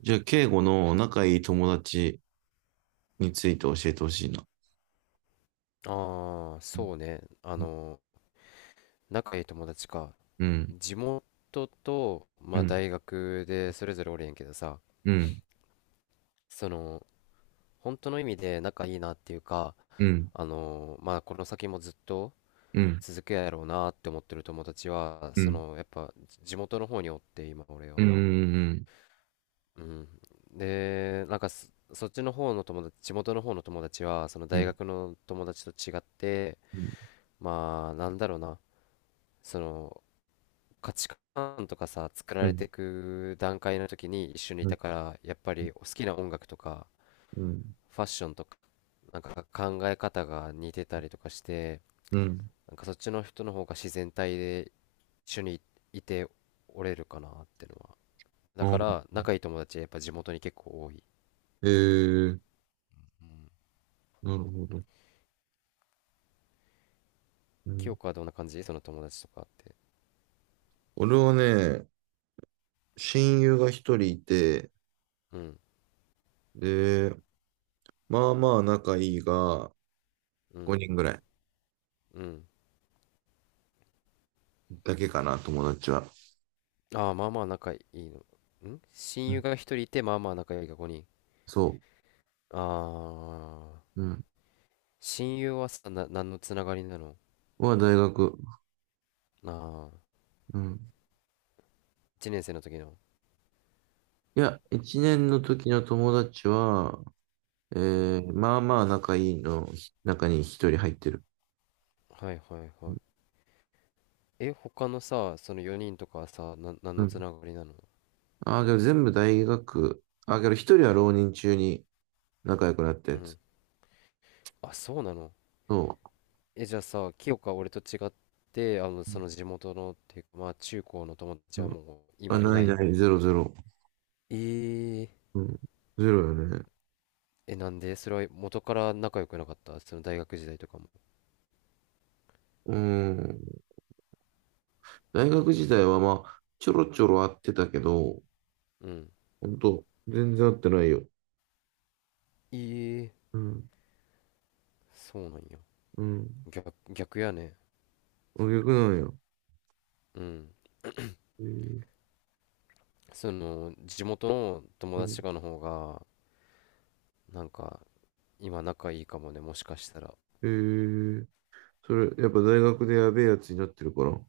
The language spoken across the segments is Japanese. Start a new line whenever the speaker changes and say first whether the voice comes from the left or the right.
right: じゃあ、敬語の仲いい友達について教えてほしいな。
left: ああ、
right: う
left: そうね。
right: ん、
left: 仲いい友達か。
right: うん、
left: 地元と、ま
right: う
left: あ、
right: ん、
left: 大学でそれぞれおるんやけどさ、
right: うん、
left: その、本当の意味で仲いいなっていうか、
right: うん、うん、
left: まあ、この先もずっと
right: うん、
left: 続くやろうなって思ってる友達は、
right: うん、
left: やっぱ、地元の方におって、今、俺
right: う
left: は。
right: ん、うん、
left: うん。で、なんかそっちの方の友達、地元の方の友達は、その
right: うん、う
left: 大
right: ん、
left: 学の友達と違って、まあ、なんだろうな。その価値観とかさ、作られていく段階の時に一緒にいたから、やっぱり好きな音楽とか、
right: うん、
left: ファッションとか、なんか考え方が似てたりとかして、
right: うん。
left: なんかそっちの人の方が自然体で一緒にいておれるかなってのは。だか
right: あ、
left: ら、仲いい友達はやっぱ地元に結構多い。
right: えー、
left: うん。
right: なるほど。う
left: 清
right: ん。
left: 子はどんな感じその友達とかって？
right: 俺はね、親友が一人いて、
left: うん、
right: で、まあまあ仲いいが、
left: うん、
right: 5人ぐらい
left: うん。
right: だけかな、友達は。
left: ああ、まあまあ仲いいの。
right: う
left: 親友
right: ん。
left: が一人いて、まあまあ仲いいが5人。
right: そ
left: ああ。
right: う。うん。
left: 親友はさ、何のつながりなの？
right: は大学。
left: ああ、
right: うん。
left: 1年生の時の。
right: いや、1年の時の友達は、
left: うん。
right: まあまあ仲いいのひ中に一人入ってる。
left: はいはいは
right: うん。
left: い。え、他のさ、その4人とかはさ、何
right: う
left: のつ
right: ん。
left: ながりなの？
right: ああ、けど全部大学。ああ、けど一人は浪人中に仲良くなったや
left: う
right: つ。
left: ん。あ、そうなの？
right: そ
left: え、じゃあさ、清香は俺と違って、
right: う。う
left: その
right: ん。
left: 地元の、っていうか、まあ、中高の友達
right: う
left: は
right: ん。
left: もう、
right: あ、
left: 今い
right: な
left: な
right: い
left: い？
right: ない、ゼロゼロ。
left: えー、
right: うん。ゼロよね。
left: え、なんでそれは元から仲良くなかった？その大学時代とかも？
right: うん。大学時代はまあ、ちょろちょろ会ってたけど、
left: うん。
right: ほんと、全然会ってないよ。
left: えー、
right: うん。
left: そうなんや。
right: うん。
left: 逆、逆やね。
right: あ、逆なんや。
left: うん。
right: えー、
left: 地元の友
right: う
left: 達
right: ん。
left: とかの方が、なんか、今仲いいかもね、もしかしたら。
right: えー、それ、やっぱ大学でやべえやつになってるから。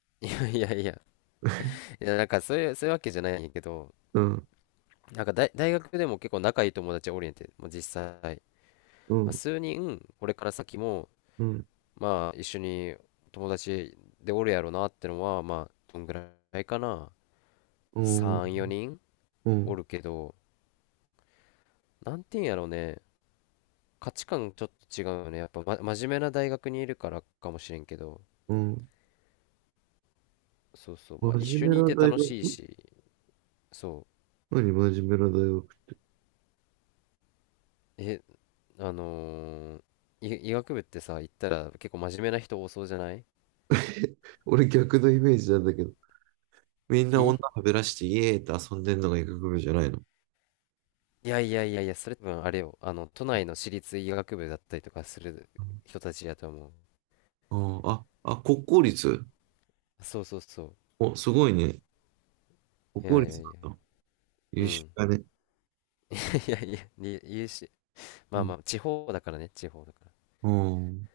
left: いやいやいや、いやなんかそういうわけじゃないんやけど、
right: うん。
left: なんか大学でも結構仲いい友達おりんて、まあ、実際、
right: う
left: まあ、
right: ん。
left: 数人、これから先も、
right: うん。
left: まあ、一緒に友達でおるやろなってのは、まあ、どんぐらいかな。
right: うん。
left: 3、4人
right: う
left: お
right: ん、
left: るけど、なんていうんやろうね、価値観ちょっと違うよね。やっぱ、真面目な大学にいるからかもしれんけど、
right: うん。
left: そうそう、
right: 真
left: まあ、一緒
right: 面目
left: にい
right: な
left: て
right: 大
left: 楽
right: 学？
left: しいし、そ
right: 何真面目な大学って。
left: う。え、あのー医学部ってさ、行ったら結構真面目な人多そうじゃない？
right: 俺逆のイメージなんだけど。みんな女
left: え
right: はべらしてイエーって遊んでんのが医学部じゃないの？
left: いやいやいやいや、それ多分あれよ。都内の私立医学部だったりとかする人たちやと思う。
right: うん。ああ、あ、国公立？
left: そうそうそ
right: お、すごいね。国
left: う。い
right: 公
left: やいや
right: 立
left: いや。
right: なんだ。
left: う
right: 優秀
left: ん。
right: だね。
left: いやいや、に言うし、ま
right: う
left: あま
right: ん。
left: あ、地方だからね、地方だか
right: うん。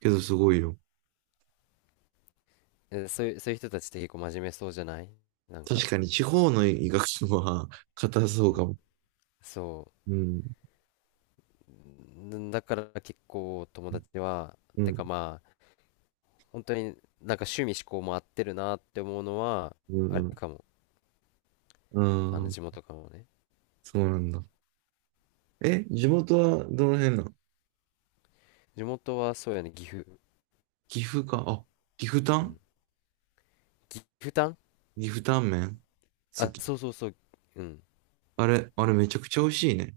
right: けどすごいよ。
left: ら。え、そういう人たちって結構真面目そうじゃない？なん
right: 確
left: か、
right: かに地方の医学部は 硬そう
left: う
right: か
left: ん。
right: も。
left: そ
right: うん。
left: う。だから結構友達は、
right: う
left: て
right: ん。
left: かまあ、本当になんか趣味嗜好も合ってるなって思うのは、
right: う
left: あれ
right: ん。
left: かも。
right: う
left: あ
right: ん。う
left: の地
right: ん。
left: 元からもね。
right: そうなんだ。え、地元はどの辺なの？
left: 地元はそうやね、岐阜、
right: 岐阜か。あ、岐阜タ
left: う
right: ン
left: ん、岐阜タン。
right: 岐阜タンメン好
left: あ、
right: き。
left: そうそうそう。うん。
right: あれめちゃくちゃ美味しいね。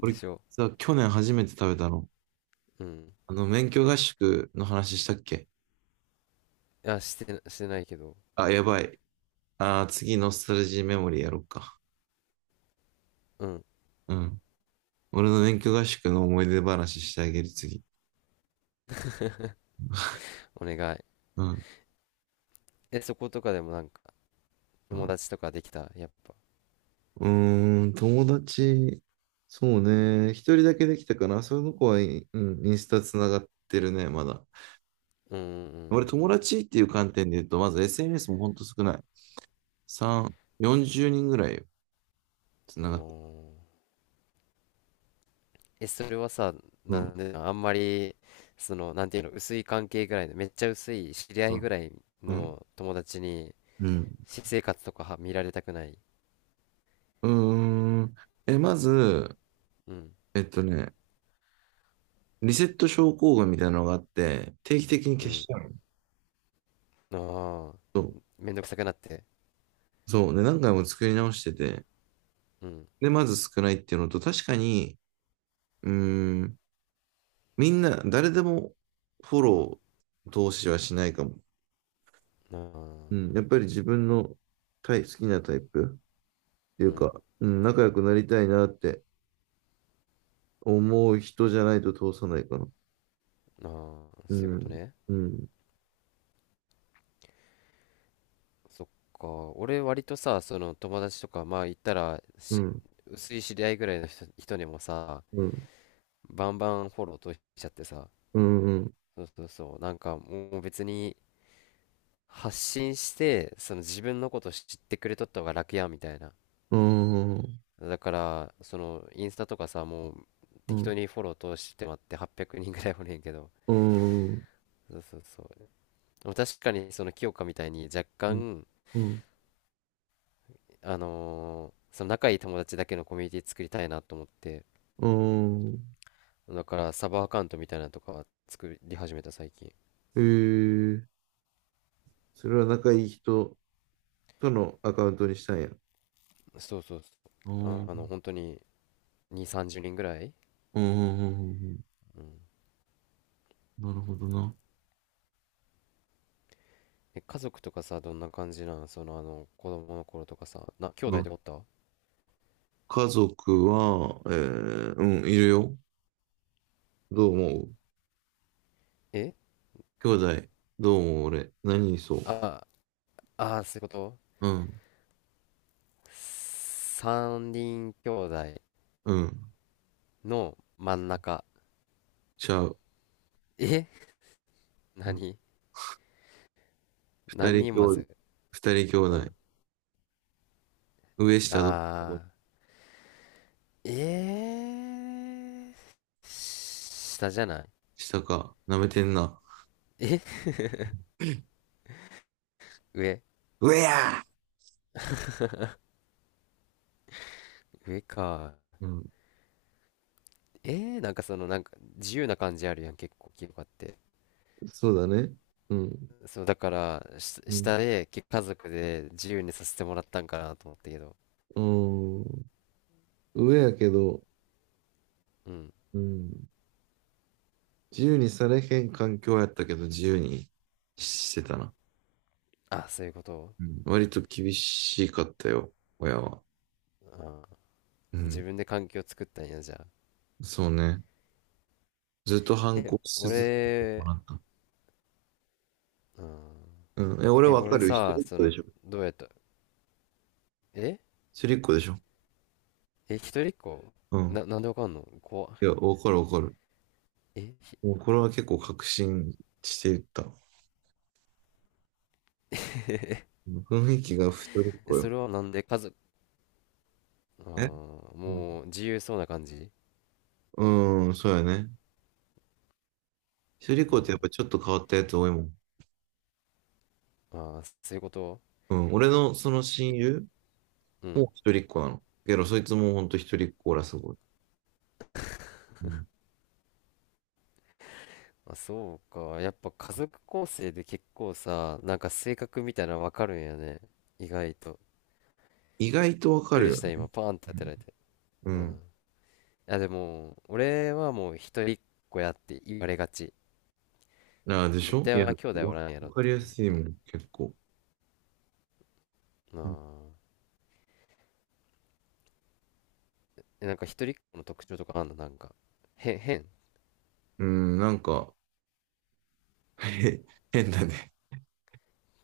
right: これ
left: しょ？
right: さ、去年初めて食べたの。
left: うん、
right: 免許合宿の話したっけ？
left: いや、してないけど。
right: あ、やばい。次、ノスタルジーメモリーやろうか。
left: うん、
right: うん。俺の免許合宿の思い出話してあげる、次。
left: お願い。
right: うん。
left: え、そことかでもなんか
right: う
left: 友
right: ん、
left: 達とかできたやっぱ？
right: うーん、友達、そうね。一人だけできたかな。その子はインスタつながってるね、まだ。
left: うん、う
right: 俺、
left: ん、
right: 友達っていう観点で言うと、まず SNS もほんと少ない。3、40人ぐらいよ。
left: うん、うん、
right: つながっ。
left: おー。え、それはさ、
right: う
left: な
right: ん、
left: んであんまり、なんていうの、薄い関係ぐらいのめっちゃ薄い知り合
right: う
left: い
right: ん、
left: ぐらい
right: うん、
left: の友達に
right: うん。
left: 私生活とかは見られたくない？
right: うーん。まず、
left: うん、
right: えっとね、リセット症候群みたいなのがあって、定期的に
left: う
right: 消し
left: ん、
right: ちゃうの。
left: ああ、
right: そう。
left: めんどくさくなって？
right: そう。で、何回も作り直してて、
left: うん、
right: で、まず少ないっていうのと、確かに、うーん、みんな、誰でもフォロー、投資はしないかも。
left: あ
right: うん。
left: ー。
right: やっぱり自分の好きなタイプってい
left: う
right: う
left: ん、
right: か、うん、仲良くなりたいなって思う人じゃないと通さないかな。
left: まあー、
right: う
left: そういうこ
right: ん、
left: とね。
right: うん、
left: そっか。俺割とさ、その友達とか、まあ言ったら
right: うん、
left: 薄い知り合いぐらいの人にもさ、
right: うん、うん、
left: バンバンフォローとしちゃってさ。
right: うん、うん、
left: そうそうそう。なんかもう別に発信して自分のこと知ってくれとった方が楽やみたいな。
right: うーん、
left: だからそのインスタとかさ、もう
right: う
left: 適当
right: ん、
left: にフォロー通してもらって800人ぐらいおねんけど。
right: うん、うん、
left: そうそうそう。でも確かにその清香みたいに若干
right: うん、
left: 仲いい友達だけのコミュニティ作りたいなと思って、
right: うん。うん。
left: だからサブアカウントみたいなのとか作り始めた最近。
right: えー、それは仲いい人とのアカウントにしたんや。
left: そうそう
right: う
left: そう。
right: ん、う
left: あ、
right: ん、
left: 本当に2、30人ぐらい。
right: うん、うん。うん。
left: うん、
right: なるほどな。
left: え、家族とかさ、どんな感じなん？子供の頃とかさ、兄
right: う
left: 弟
right: ん、
left: とかおった？
right: 家族は、うん、いるよ。どう思う？
left: え
right: 兄弟、どう思う？俺、何に？そう。
left: ああー、そういうこと。
right: うん、
left: 三人兄弟
right: うん、
left: の真ん中。
right: ちゃう。
left: え、
right: うん。
left: 何
right: 二
left: 何
right: 人
left: 人ま
right: 兄弟、
left: ず？
right: 二人兄
left: う
right: 弟、
left: ん。
right: 上下どっちだろう？
left: ああ。えー、下じゃない？
right: 下か、舐めてんな。
left: え、上？
right: 上や
left: 上か。
right: ー。うん、
left: えー、なんかなんか自由な感じあるやん、結構清香って。
right: そうだね。うん。
left: そう、だから
right: う
left: 下
right: ん。
left: で家族で自由にさせてもらったんかなと思ったけど。
right: うん。上やけど、
left: うん。
right: うん。自由にされへん環境やったけど、自由にしてたな。
left: あ、そういうこと。
right: うん。割と厳しかったよ、親は。
left: あー、
right: う
left: 自
right: ん。
left: 分で環境作ったんや、じゃあ。
right: そうね。ずっと反
left: え、
right: 抗し続けても
left: 俺、
right: らった。
left: うん。
right: うん。え、俺
left: え、
right: わか
left: 俺
right: るよ。一
left: さ、
right: 人っ子でしょ？
left: どうやった？え
right: 一人っ子でしょ？
left: え、一人っ子？
right: うん。
left: なんでわかんの？怖っ。
right: いや、わかるわかる。
left: え、ひ
right: もうこれは結構確信していった。うん。雰囲気が一人っ
left: え、
right: 子
left: そ
right: よ。
left: れはなんで？家族？ああ、
right: え。う
left: もう自由そうな感じ？
right: ん、うん。そうやね。一人っ
left: う
right: 子っ
left: ん。
right: てやっぱちょっと変わったやつ多いもん。
left: ああ、そういうこと。
right: うん、俺のその親
left: え
right: 友
left: うん。
right: も一人っ子なの。けど、そいつもほんと一人っ子らすごい。うん、
left: あ、そうか。やっぱ家族構成で結構さ、なんか性格みたいなのわかるんやね。意外と。
right: 意外とわ
left: びっ
right: か
left: く
right: る
left: りし
right: よ
left: た、
right: ね。
left: 今、パーンって当てられて。
right: う
left: うん。い
right: ん。
left: や、でも、俺はもう一人っ子やって言われがち。
right: ああ、でし
left: 絶
right: ょ？
left: 対
right: いや、
left: は兄弟お
right: わ
left: らんやろっ
right: わかりや
left: て。
right: すいもん、結構。
left: なあ。え、なんか一人っ子の特徴とかあんの、なんか？変。
right: うん、なんか、へ変だね。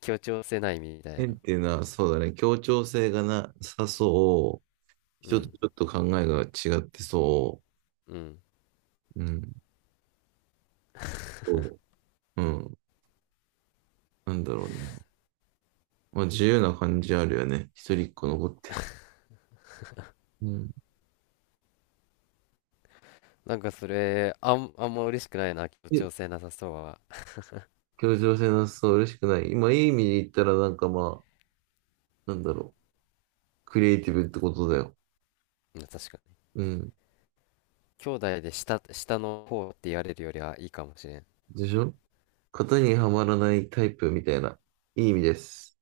left: 協調性ないみたい
right: 変
left: な。
right: っていうのは、そうだね。協調性がなさそう。
left: う
right: 人と
left: ん。
right: ちょっと考えが違ってそ
left: うん。
right: う。うん。そう。うん。なんだろうね。まあ、自由な感じあるよね。一人っ子の子って。うん。
left: なんかそれ、あんま嬉しくないな、協
right: で、
left: 調性なさそうは。
right: 協調性なさそう、嬉しくない。今、いい意味で言ったら、なんかまあ、なんだろう。クリエイティブってことだよ。
left: うん、確かに。
right: うん。
left: 兄弟で下の方って言われるよりはいいかもしれん。
right: でしょ？型にはまらないタイプみたいな。いい意味です。